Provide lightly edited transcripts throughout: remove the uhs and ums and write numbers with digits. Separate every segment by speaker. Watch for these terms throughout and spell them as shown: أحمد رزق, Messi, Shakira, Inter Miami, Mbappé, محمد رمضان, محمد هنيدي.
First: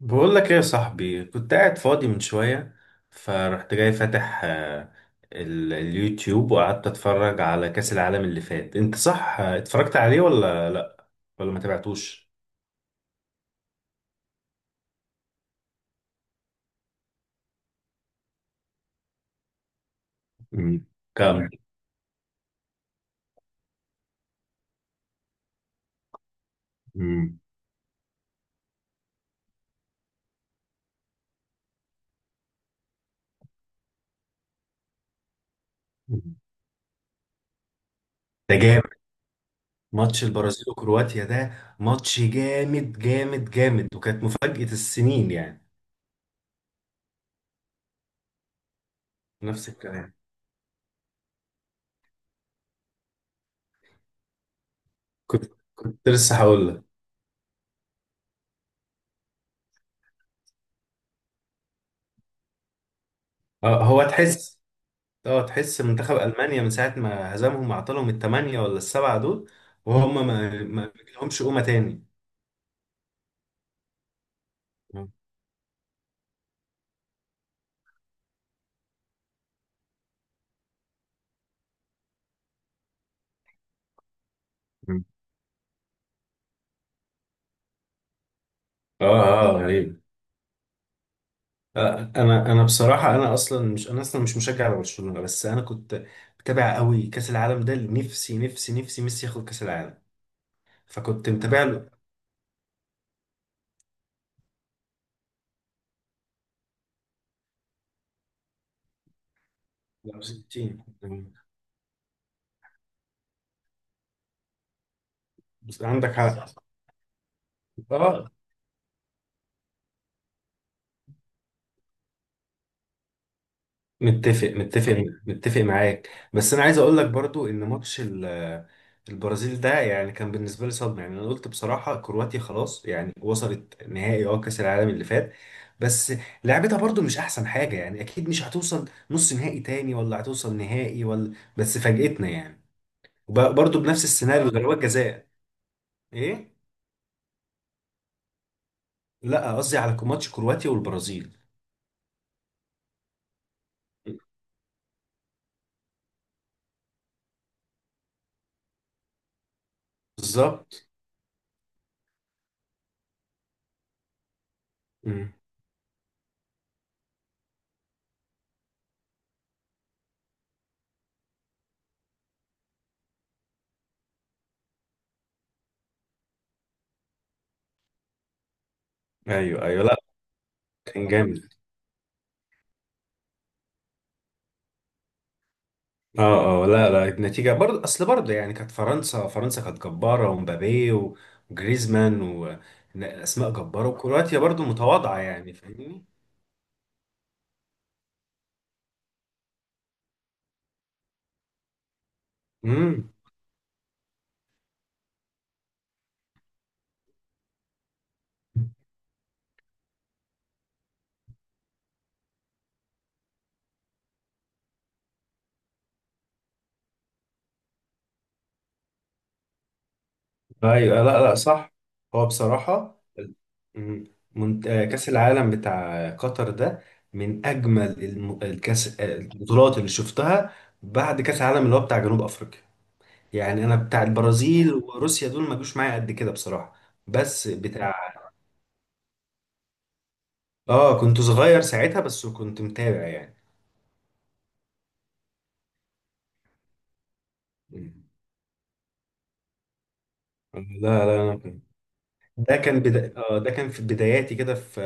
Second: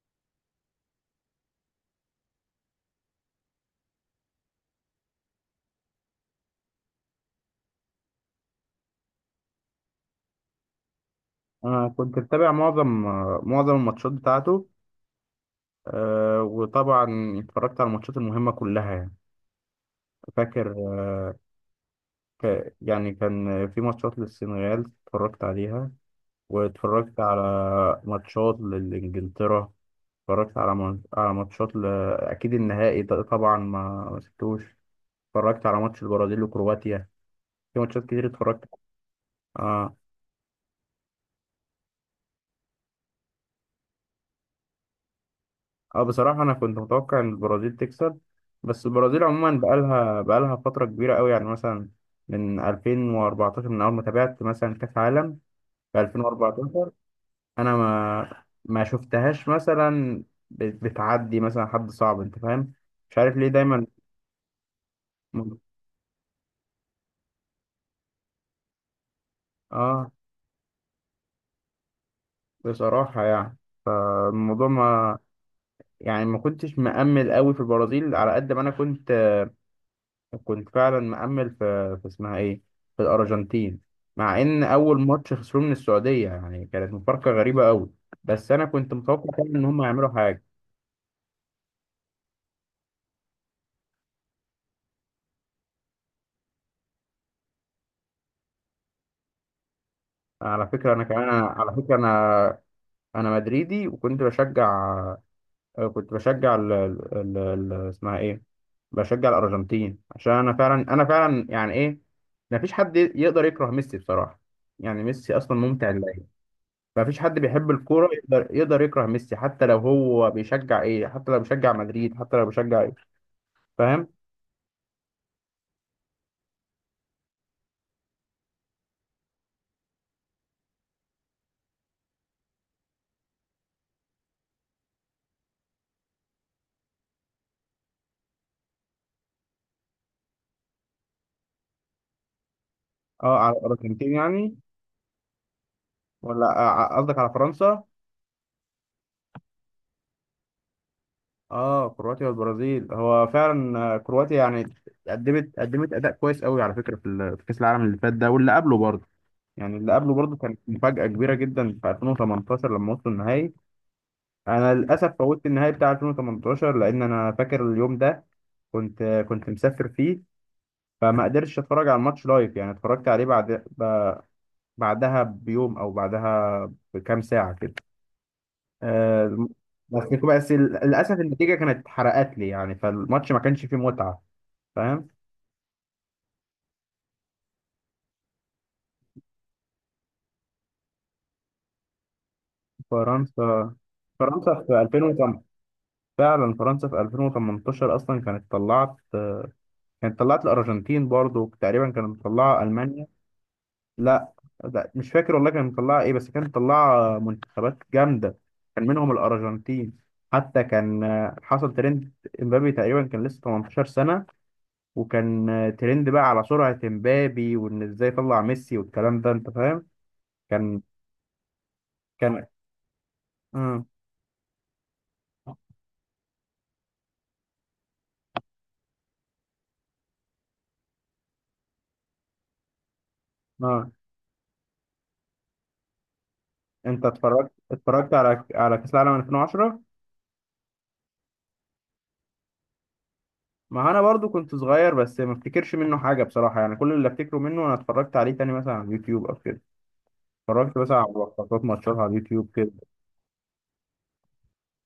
Speaker 1: بقول لك ايه يا صاحبي؟ كنت قاعد فاضي من شوية، فرحت جاي فاتح اليوتيوب، وقعدت اتفرج على كأس العالم اللي فات. انت صح اتفرجت عليه ولا لا؟ ولا ما
Speaker 2: أنا كنت
Speaker 1: تابعتوش؟
Speaker 2: متابع معظم الماتشات بتاعته. وطبعا اتفرجت على الماتشات المهمة كلها يعني. فاكر.
Speaker 1: مم. كام؟
Speaker 2: يعني كان في ماتشات للسنغال اتفرجت عليها، واتفرجت
Speaker 1: مم.
Speaker 2: على ماتشات لإنجلترا، اتفرجت على على ماتشات أكيد النهائي طبعا ما سبتوش. اتفرجت على ماتش البرازيل وكرواتيا. في ماتشات كتير
Speaker 1: ده
Speaker 2: اتفرجت.
Speaker 1: جامد.
Speaker 2: آه،
Speaker 1: ماتش البرازيل وكرواتيا ده ماتش جامد جامد جامد، وكانت مفاجأة السنين يعني.
Speaker 2: اه، بصراحة أنا كنت متوقع إن البرازيل تكسب، بس البرازيل عموما
Speaker 1: نفس الكلام.
Speaker 2: بقالها فترة كبيرة أوي، يعني مثلا من 2014، من أول ما تابعت مثلا كأس عالم
Speaker 1: كنت
Speaker 2: في
Speaker 1: كنت لسه هقول لك.
Speaker 2: 2014. أنا ما شفتهاش مثلا، بتعدي مثلا حد صعب، أنت فاهم؟ مش عارف ليه دايما.
Speaker 1: هو تحس،
Speaker 2: م-
Speaker 1: منتخب ألمانيا من ساعة ما هزمهم وعطلهم الثمانية ولا السبعة دول،
Speaker 2: اه
Speaker 1: وهم ما لهمش قومة تاني.
Speaker 2: بصراحة يعني، فالموضوع
Speaker 1: اه،
Speaker 2: ما يعني ما كنتش مأمل أوي في البرازيل على قد ما أنا كنت فعلا مأمل في اسمها ايه، في الأرجنتين. مع ان اول ماتش خسروه من السعودية، يعني كانت مفارقة غريبة قوي، بس انا كنت متوقع فعلا
Speaker 1: اه،
Speaker 2: ان هم
Speaker 1: غريب.
Speaker 2: يعملوا حاجة.
Speaker 1: انا بصراحة، انا اصلا مش مشجع لبرشلونة، بس انا كنت متابع قوي كأس العالم ده، نفسي نفسي نفسي ميسي ياخد كأس العالم،
Speaker 2: على فكرة انا كمان،
Speaker 1: فكنت متابع
Speaker 2: على
Speaker 1: له.
Speaker 2: فكرة انا مدريدي، وكنت بشجع. كنت بشجع اسمها ايه، بشجع الأرجنتين، عشان انا
Speaker 1: 60.
Speaker 2: فعلا، انا فعلا يعني ايه، مفيش حد يقدر يكره ميسي بصراحة. يعني ميسي اصلا ممتع
Speaker 1: عندك
Speaker 2: للعين.
Speaker 1: حق.
Speaker 2: ما فيش حد بيحب الكورة
Speaker 1: اه،
Speaker 2: يقدر، يقدر يكره ميسي، حتى لو هو بيشجع ايه، حتى لو بيشجع مدريد، حتى لو بيشجع ايه، فاهم؟
Speaker 1: متفق متفق متفق معاك. بس انا عايز اقول لك برضو ان ماتش البرازيل ده يعني كان بالنسبه لي صدمه. يعني انا قلت بصراحه كرواتيا خلاص، يعني وصلت نهائي كاس العالم اللي فات، بس لعبتها برضو مش احسن حاجه يعني، اكيد مش هتوصل نص نهائي تاني ولا هتوصل نهائي ولا، بس فاجئتنا يعني.
Speaker 2: اه، على
Speaker 1: برضو بنفس
Speaker 2: الارجنتين
Speaker 1: السيناريو،
Speaker 2: يعني.
Speaker 1: ضربات جزاء.
Speaker 2: ولا
Speaker 1: ايه؟
Speaker 2: قصدك على فرنسا.
Speaker 1: لا، قصدي على ماتش كرواتيا والبرازيل.
Speaker 2: اه، كرواتيا والبرازيل، هو فعلا، كرواتيا يعني قدمت اداء كويس قوي على فكرة في في كأس العالم اللي فات ده واللي قبله برضه. يعني اللي قبله برضه كانت
Speaker 1: بالظبط.
Speaker 2: مفاجأة كبيرة جدا في 2018 لما وصلوا النهائي. انا للاسف
Speaker 1: مم.
Speaker 2: فوتت النهائي بتاع 2018، لان انا فاكر اليوم ده كنت كنت مسافر فيه، فما قدرتش اتفرج على الماتش لايف. يعني اتفرجت عليه بعد، ب- بعدها بيوم او بعدها بكام ساعه كده. آه،
Speaker 1: ايوه، ايوه، لا،
Speaker 2: بس، بس
Speaker 1: كان
Speaker 2: للاسف النتيجه
Speaker 1: جامد.
Speaker 2: كانت اتحرقت لي، يعني فالماتش ما كانش فيه متعه، فاهم؟
Speaker 1: اه، اه، لا، لا، النتيجة برضه. اصل برضه يعني كانت فرنسا كانت جبارة، ومبابي وجريزمان واسماء
Speaker 2: فرنسا
Speaker 1: جبارة، وكرواتيا
Speaker 2: فرنسا
Speaker 1: برضه
Speaker 2: في
Speaker 1: متواضعة
Speaker 2: 2008.
Speaker 1: يعني. فاهمني؟
Speaker 2: فعلا فرنسا في 2018 اصلا كانت طلعت. كانت طلعت الارجنتين برضو، تقريبا كانت مطلعه المانيا.
Speaker 1: امم.
Speaker 2: لا لا، مش فاكر والله، كان مطلعه ايه، بس كان مطلعه منتخبات جامده، كان منهم الارجنتين. حتى كان حصل ترند، امبابي تقريبا كان لسه 18 سنه، وكان ترند بقى على سرعه امبابي، وان ازاي طلع ميسي والكلام ده، انت فاهم؟ كان
Speaker 1: ايوه، لا، لا، صح. هو
Speaker 2: كان
Speaker 1: بصراحة.
Speaker 2: اه
Speaker 1: مم. كأس العالم بتاع قطر ده من أجمل الم- الكأس آه، البطولات اللي شفتها بعد كأس العالم اللي هو بتاع جنوب أفريقيا. يعني أنا
Speaker 2: اه
Speaker 1: بتاع البرازيل وروسيا دول ما جوش معايا قد كده بصراحة.
Speaker 2: انت
Speaker 1: بس
Speaker 2: اتفرجت
Speaker 1: بتاع،
Speaker 2: اتفرجت على على كاس العالم 2010؟
Speaker 1: اه كنت صغير ساعتها بس كنت متابع يعني.
Speaker 2: ما انا برضو كنت صغير، بس ما افتكرش منه حاجه بصراحه. يعني كل اللي افتكره منه، انا
Speaker 1: مم.
Speaker 2: اتفرجت عليه تاني مثلا على اليوتيوب او كده. اتفرجت
Speaker 1: لا،
Speaker 2: مثلا على
Speaker 1: لا،
Speaker 2: لقطات ماتشات على اليوتيوب
Speaker 1: ده
Speaker 2: كده.
Speaker 1: كان بدا... آه ده كان في بداياتي كده، في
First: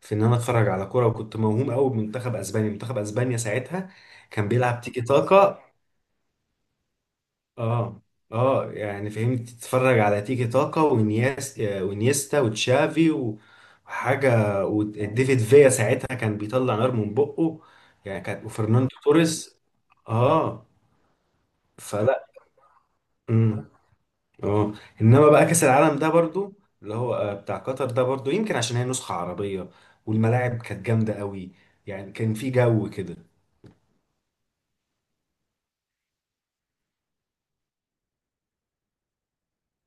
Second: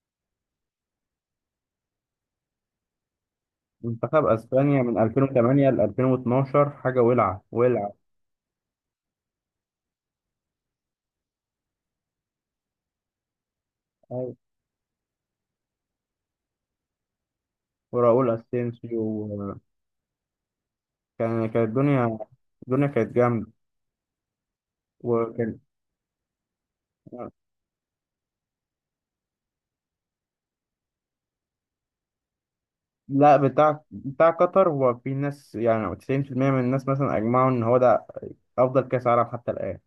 Speaker 1: في ان انا اتفرج على كوره، وكنت موهوم قوي بمنتخب اسبانيا، منتخب اسبانيا ساعتها
Speaker 2: منتخب
Speaker 1: كان بيلعب
Speaker 2: اسبانيا من
Speaker 1: تيكي تاكا.
Speaker 2: 2008 ل 2012، حاجه ولعه ولعه.
Speaker 1: اه، اه، يعني فهمت، تتفرج على تيكي تاكا ونياس آه، ونيستا وتشافي
Speaker 2: أي،
Speaker 1: وحاجه، وديفيد فيا ساعتها كان بيطلع نار من بقه يعني.
Speaker 2: وراؤول
Speaker 1: كان وفرناندو
Speaker 2: اسينسيو
Speaker 1: توريس. اه.
Speaker 2: كان كانت الدنيا
Speaker 1: فلا.
Speaker 2: الدنيا كانت جامده.
Speaker 1: اه. انما بقى
Speaker 2: وكان
Speaker 1: كاس العالم ده برضو، اللي هو بتاع قطر ده، برضو يمكن عشان هي نسخة عربية، والملاعب كانت جامدة قوي، يعني كان في جو كده.
Speaker 2: لا، بتاع قطر هو، في ناس يعني 90% من الناس مثلا اجمعوا ان هو ده افضل كاس عالم حتى الان.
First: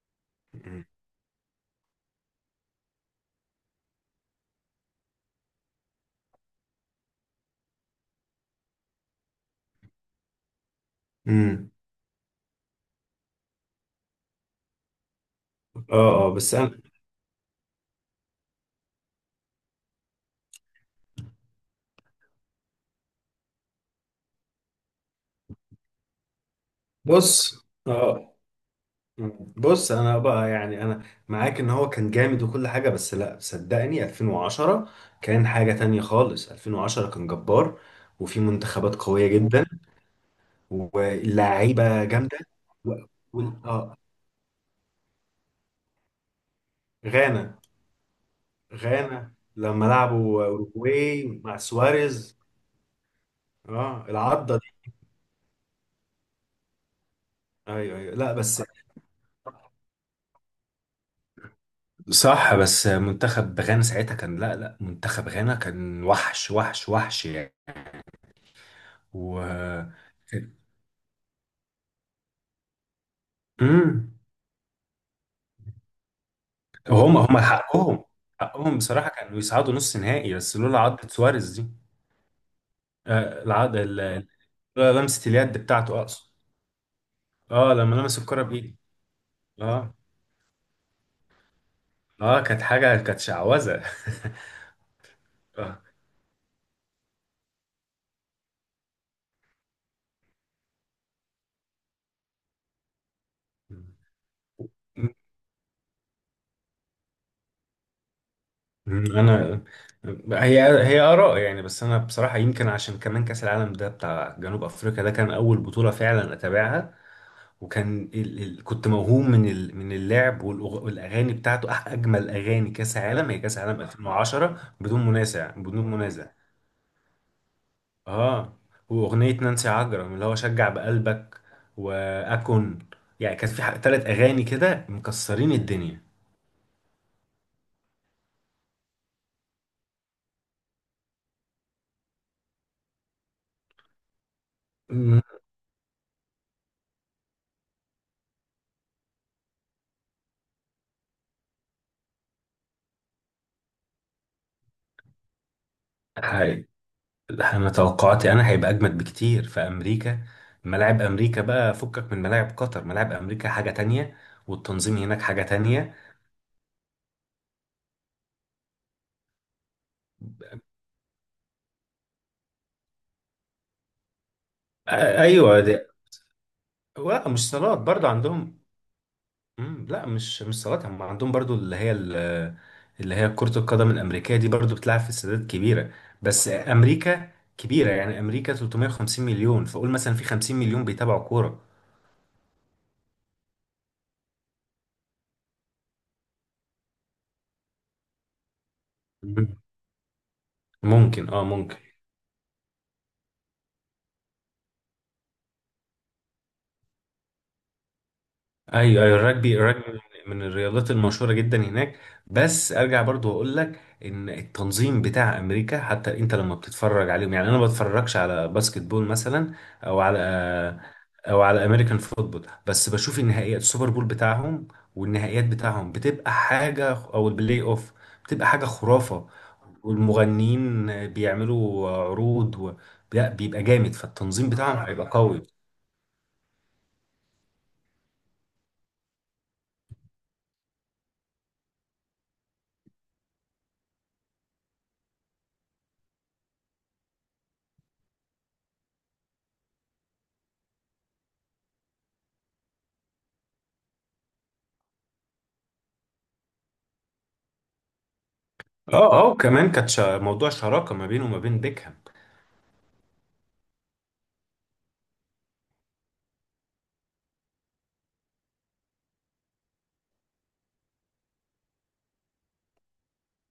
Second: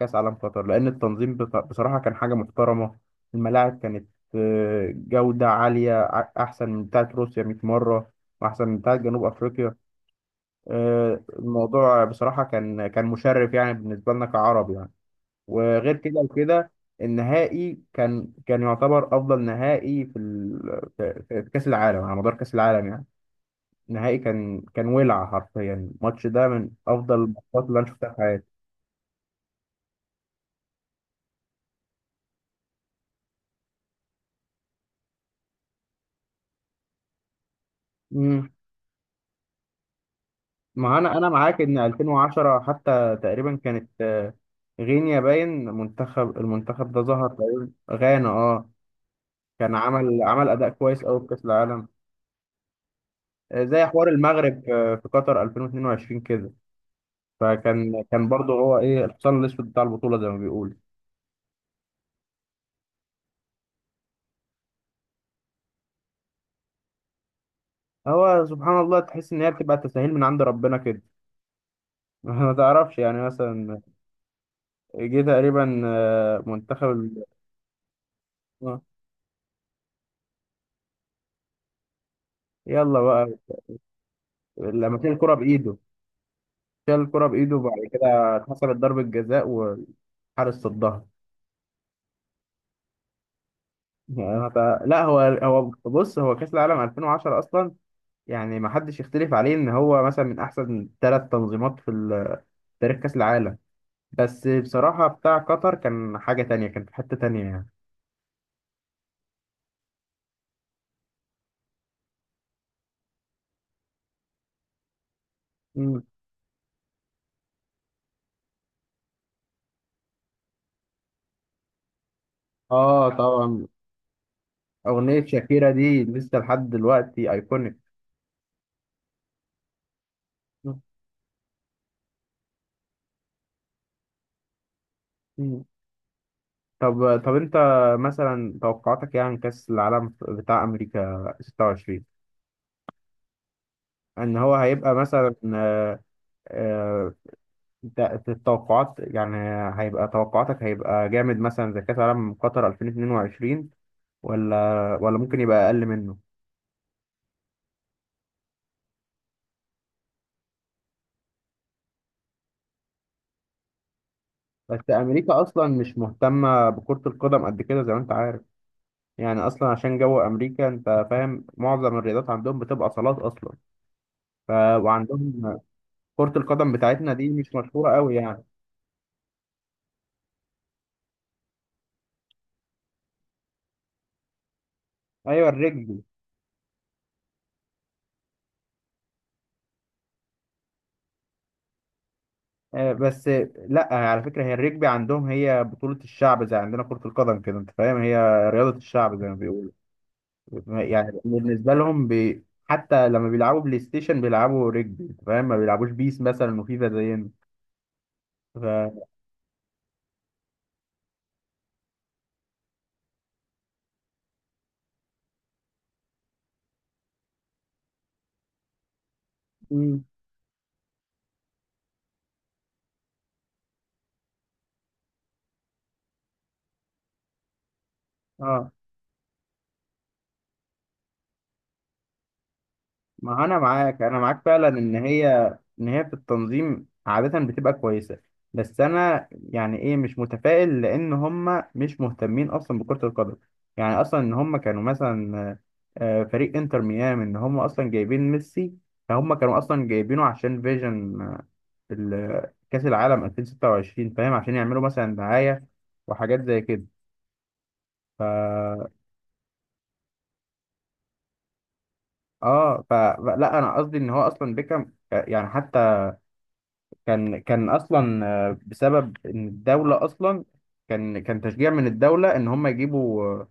Speaker 2: كاس عالم قطر،
Speaker 1: مم.
Speaker 2: لان التنظيم بصراحه كان حاجه محترمه. الملاعب كانت جوده عاليه احسن من بتاعه روسيا 100 مره، واحسن من بتاعه جنوب افريقيا.
Speaker 1: امم.
Speaker 2: الموضوع بصراحة كان مشرف يعني، بالنسبة لنا كعرب يعني. وغير كده
Speaker 1: اه، اه، بس
Speaker 2: وكده.
Speaker 1: انا.
Speaker 2: النهائي كان يعتبر أفضل نهائي في ال... في في كأس العالم على مدار كأس العالم يعني. النهائي كان ولع حرفيا، الماتش ده من أفضل الماتشات
Speaker 1: بص
Speaker 2: اللي أنا شفتها في
Speaker 1: اه
Speaker 2: حياتي.
Speaker 1: مم. بص انا بقى يعني انا معاك ان هو كان جامد وكل حاجه، بس لا، صدقني 2010 كان حاجه تانية خالص. 2010 كان جبار، وفي
Speaker 2: امم
Speaker 1: منتخبات قويه جدا،
Speaker 2: ما أنا معاك إن
Speaker 1: واللعيبه جامده
Speaker 2: 2010
Speaker 1: و...
Speaker 2: حتى
Speaker 1: وال...
Speaker 2: تقريبا كانت.
Speaker 1: اه
Speaker 2: غينيا، باين المنتخب ده ظهر
Speaker 1: غانا
Speaker 2: تقريبا، غانا. اه
Speaker 1: غانا
Speaker 2: كان
Speaker 1: لما
Speaker 2: عمل
Speaker 1: لعبوا
Speaker 2: عمل أداء كويس أوي في
Speaker 1: اوروجواي
Speaker 2: كأس
Speaker 1: مع
Speaker 2: العالم،
Speaker 1: سواريز.
Speaker 2: زي
Speaker 1: اه،
Speaker 2: حوار
Speaker 1: العضه
Speaker 2: المغرب
Speaker 1: دي.
Speaker 2: في قطر 2022 كده.
Speaker 1: ايوه،
Speaker 2: فكان
Speaker 1: ايوه،
Speaker 2: كان
Speaker 1: لا،
Speaker 2: برضه
Speaker 1: بس
Speaker 2: هو ايه، الحصان الاسود بتاع البطوله زي ما بيقول.
Speaker 1: صح. بس منتخب غانا ساعتها كان، لا، لا، منتخب غانا كان وحش وحش وحش يعني.
Speaker 2: هو سبحان الله، تحس ان هي بتبقى
Speaker 1: و،
Speaker 2: تساهيل من عند ربنا كده. ما تعرفش يعني مثلا،
Speaker 1: امم،
Speaker 2: جه تقريبا منتخب
Speaker 1: هم هم حقهم
Speaker 2: آه،
Speaker 1: بصراحة كانوا يصعدوا نص نهائي، بس لولا عضة سواريز دي.
Speaker 2: يلا بقى،
Speaker 1: آه العض ال- ال-
Speaker 2: لما
Speaker 1: لولا
Speaker 2: شال
Speaker 1: لمسة
Speaker 2: الكره
Speaker 1: اليد
Speaker 2: بايده
Speaker 1: بتاعته اقصد.
Speaker 2: شال الكره بايده
Speaker 1: اه،
Speaker 2: وبعد
Speaker 1: لما لمس
Speaker 2: كده
Speaker 1: الكرة
Speaker 2: اتحسبت
Speaker 1: بإيده.
Speaker 2: ضربه جزاء
Speaker 1: اه،
Speaker 2: والحارس صدها.
Speaker 1: اه، كانت حاجة كانت شعوذة.
Speaker 2: يعني لا، هو هو
Speaker 1: اه.
Speaker 2: بص هو كاس العالم 2010 اصلا يعني، ما حدش يختلف عليه ان هو مثلا من احسن ثلاث تنظيمات في تاريخ كأس العالم، بس بصراحة بتاع قطر كان حاجة تانية، كان في حتة تانية يعني.
Speaker 1: انا، هي هي اراء يعني، بس انا بصراحه يمكن عشان كمان كاس العالم ده بتاع جنوب افريقيا ده كان اول بطوله
Speaker 2: مم.
Speaker 1: فعلا اتابعها. وكان كنت موهوم من من اللعب، والاغاني بتاعته. اجمل اغاني كاس
Speaker 2: اه
Speaker 1: عالم هي كاس
Speaker 2: طبعا،
Speaker 1: عالم 2010، بدون
Speaker 2: أغنية
Speaker 1: منازع
Speaker 2: شاكيرا
Speaker 1: بدون
Speaker 2: دي
Speaker 1: منازع.
Speaker 2: لسه لحد دلوقتي أيكونيك.
Speaker 1: اه. واغنيه نانسي عجرم اللي هو شجع بقلبك واكون، يعني كان في 3 اغاني كده مكسرين
Speaker 2: مم.
Speaker 1: الدنيا.
Speaker 2: طب طب، أنت مثلا توقعاتك يعني كأس العالم بتاع أمريكا 26، إن هو هيبقى مثلا، آه، التوقعات يعني، هيبقى توقعاتك هيبقى جامد مثلا زي كأس العالم قطر 2022، ولا ممكن يبقى أقل منه؟
Speaker 1: مم. لا، انا توقعاتي هيبقى اجمد بكتير في امريكا. ملاعب امريكا بقى فكك من ملاعب قطر، ملاعب امريكا حاجة تانية،
Speaker 2: بس
Speaker 1: والتنظيم هناك
Speaker 2: امريكا
Speaker 1: حاجة
Speaker 2: اصلا
Speaker 1: تانية.
Speaker 2: مش مهتمه بكره القدم قد كده، زي ما انت عارف. يعني اصلا عشان جو امريكا، انت فاهم، معظم الرياضات عندهم بتبقى صالات اصلا. ف...
Speaker 1: ايوه
Speaker 2: وعندهم
Speaker 1: دي.
Speaker 2: كره القدم بتاعتنا
Speaker 1: لا،
Speaker 2: دي
Speaker 1: مش
Speaker 2: مش
Speaker 1: صالات
Speaker 2: مشهوره
Speaker 1: برضو
Speaker 2: قوي يعني.
Speaker 1: عندهم. لا، مش صالات، هم عندهم برضو اللي هي اللي هي كرة القدم الأمريكية دي برضو بتلعب في استادات
Speaker 2: ايوه،
Speaker 1: كبيرة.
Speaker 2: الرجبي.
Speaker 1: بس أمريكا كبيرة يعني، أمريكا 350 مليون، فقول مثلا في 50 مليون بيتابعوا كورة.
Speaker 2: بس لا، على فكره، هي الرجبي عندهم هي بطوله الشعب، زي عندنا كره القدم كده، انت فاهم، هي رياضه الشعب زي ما
Speaker 1: مم.
Speaker 2: بيقولوا. يعني
Speaker 1: ممكن اه
Speaker 2: بالنسبه
Speaker 1: ممكن
Speaker 2: لهم حتى لما بيلعبوا بلاي ستيشن بيلعبوا رجبي، انت فاهم، ما بيلعبوش بيس مثلا وفيفا زينا. ف...
Speaker 1: ايوه، ايوه، الرجبي من الرياضات المشهوره جدا هناك. بس ارجع برضو اقول لك ان التنظيم بتاع امريكا، حتى انت لما بتتفرج عليهم يعني، انا ما بتفرجش على باسكت بول مثلا، او
Speaker 2: مم.
Speaker 1: على او على امريكان فوتبول، بس بشوف النهائيات، السوبر بول بتاعهم والنهائيات بتاعهم بتبقى حاجه، او البلاي اوف بتبقى حاجه
Speaker 2: اه،
Speaker 1: خرافه، والمغنيين بيعملوا عروض لا،
Speaker 2: ما هو انا
Speaker 1: بيبقى جامد،
Speaker 2: معاك، انا معاك
Speaker 1: فالتنظيم
Speaker 2: فعلا
Speaker 1: بتاعهم
Speaker 2: ان
Speaker 1: هيبقى
Speaker 2: هي،
Speaker 1: قوي.
Speaker 2: ان هي في التنظيم عادة بتبقى كويسة، بس انا يعني ايه مش متفائل، لان هم مش مهتمين اصلا بكرة القدم. يعني اصلا ان هم كانوا مثلا فريق انتر ميامي، ان هم اصلا جايبين ميسي، فهم كانوا اصلا جايبينه عشان فيجن كأس العالم 2026، فاهم، عشان يعملوا مثلا دعاية وحاجات زي كده. ف
Speaker 1: اه، اه، وكمان كانت موضوع شراكه ما بينه وما بين بيكهام.
Speaker 2: اه ف لا، انا قصدي ان هو اصلا بيكهام يعني، كان اصلا بسبب ان الدوله اصلا، كان تشجيع من الدوله ان هم يجيبوا آه،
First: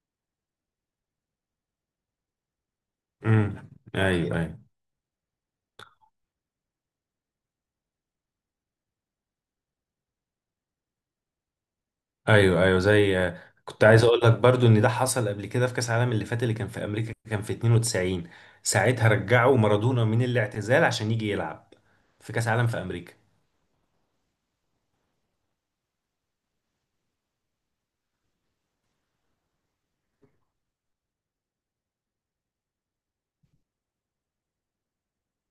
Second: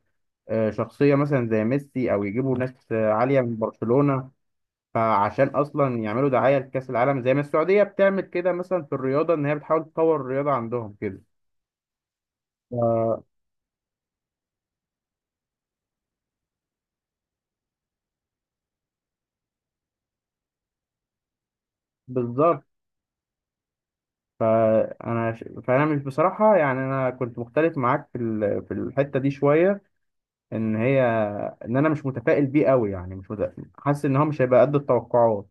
Speaker 2: آه، شخصيه مثلا زي ميسي، او يجيبوا ناس عاليه من
Speaker 1: امم،
Speaker 2: برشلونه،
Speaker 1: ايوه، ايوه،
Speaker 2: فعشان اصلا يعملوا دعايه لكاس العالم، زي ما السعوديه بتعمل كده مثلا في الرياضه، ان هي بتحاول تطور الرياضه عندهم كده.
Speaker 1: ايوه، ايوه،
Speaker 2: ف-
Speaker 1: كنت عايز اقول لك برضو ان ده حصل قبل كده في كاس العالم اللي فات اللي كان في امريكا، كان في 92، ساعتها رجعوا مارادونا من الاعتزال عشان يجي يلعب في كاس
Speaker 2: بالظبط.
Speaker 1: العالم في امريكا.
Speaker 2: فانا فانا مش بصراحه، يعني انا كنت مختلف معاك في في الحته دي شويه، ان هي ان انا مش متفائل بيه قوي، يعني مش حاسس ان هو مش هيبقى قد التوقعات.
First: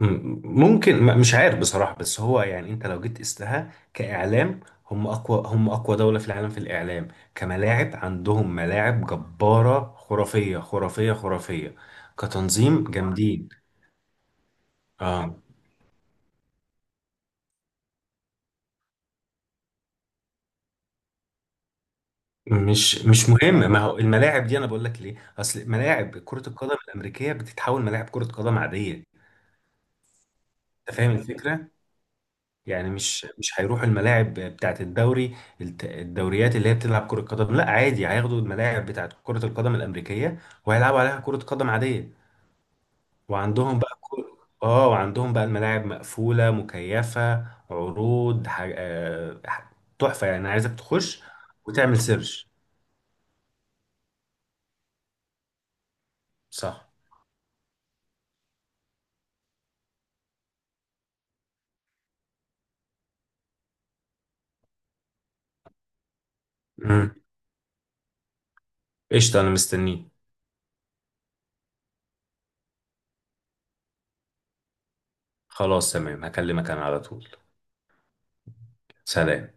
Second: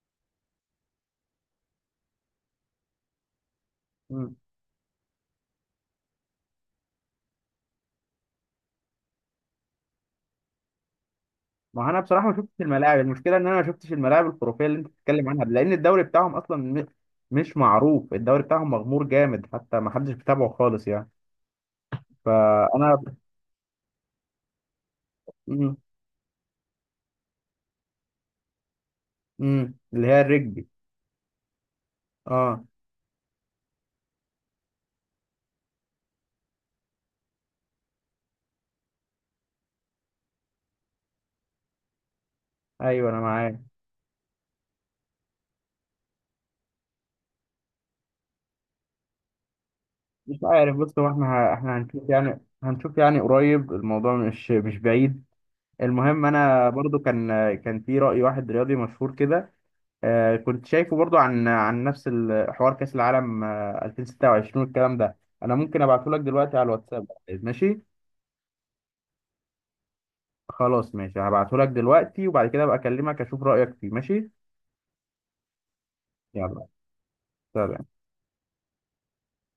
Speaker 1: ممكن، مش عارف بصراحه، بس هو يعني، انت لو جيت قستها كاعلام، هم اقوى دوله في العالم في الاعلام، كملاعب عندهم ملاعب جباره خرافيه خرافيه خرافيه،
Speaker 2: ما انا بصراحه ما شفتش
Speaker 1: كتنظيم
Speaker 2: الملاعب، المشكله ان
Speaker 1: جامدين.
Speaker 2: انا ما شفتش الملاعب الخرافيه اللي انت بتتكلم
Speaker 1: اه،
Speaker 2: عنها، لان الدوري بتاعهم اصلا مش معروف، الدوري بتاعهم مغمور جامد، حتى ما حدش بيتابعه خالص يعني. فانا.
Speaker 1: مش مهم، ما هو الملاعب دي انا بقول لك ليه، اصل
Speaker 2: مم.
Speaker 1: ملاعب كرة القدم الامريكية بتتحول ملاعب كرة قدم عادية.
Speaker 2: مم. اللي هي الرجبي.
Speaker 1: انت فاهم الفكرة
Speaker 2: اه،
Speaker 1: يعني، مش هيروحوا الملاعب بتاعت الدوري الدوريات اللي هي بتلعب كرة قدم، لا عادي، هياخدوا الملاعب بتاعت كرة القدم الامريكية وهيلعبوا عليها كرة قدم عادية.
Speaker 2: ايوه انا معاك.
Speaker 1: وعندهم بقى كل... اه وعندهم بقى الملاعب مقفولة مكيفة، عروض تحفة
Speaker 2: مش
Speaker 1: يعني، عايزك
Speaker 2: عارف، بص، هو
Speaker 1: تخش
Speaker 2: احنا احنا
Speaker 1: وتعمل
Speaker 2: هنشوف يعني،
Speaker 1: سيرش.
Speaker 2: هنشوف يعني قريب الموضوع، مش بعيد. المهم انا
Speaker 1: صح.
Speaker 2: برضو كان في رأي واحد رياضي مشهور كده، كنت شايفه برضو عن نفس حوار كأس العالم 2026 والكلام ده. انا ممكن ابعته لك دلوقتي على الواتساب، طيب، ماشي؟
Speaker 1: قشطة، أنا مستنيك.
Speaker 2: خلاص ماشي، هبعته لك دلوقتي، وبعد كده ابقى اكلمك اشوف رأيك فيه، ماشي؟
Speaker 1: خلاص تمام،
Speaker 2: يلا،
Speaker 1: هكلمك أنا على طول.
Speaker 2: سلام.
Speaker 1: سلام.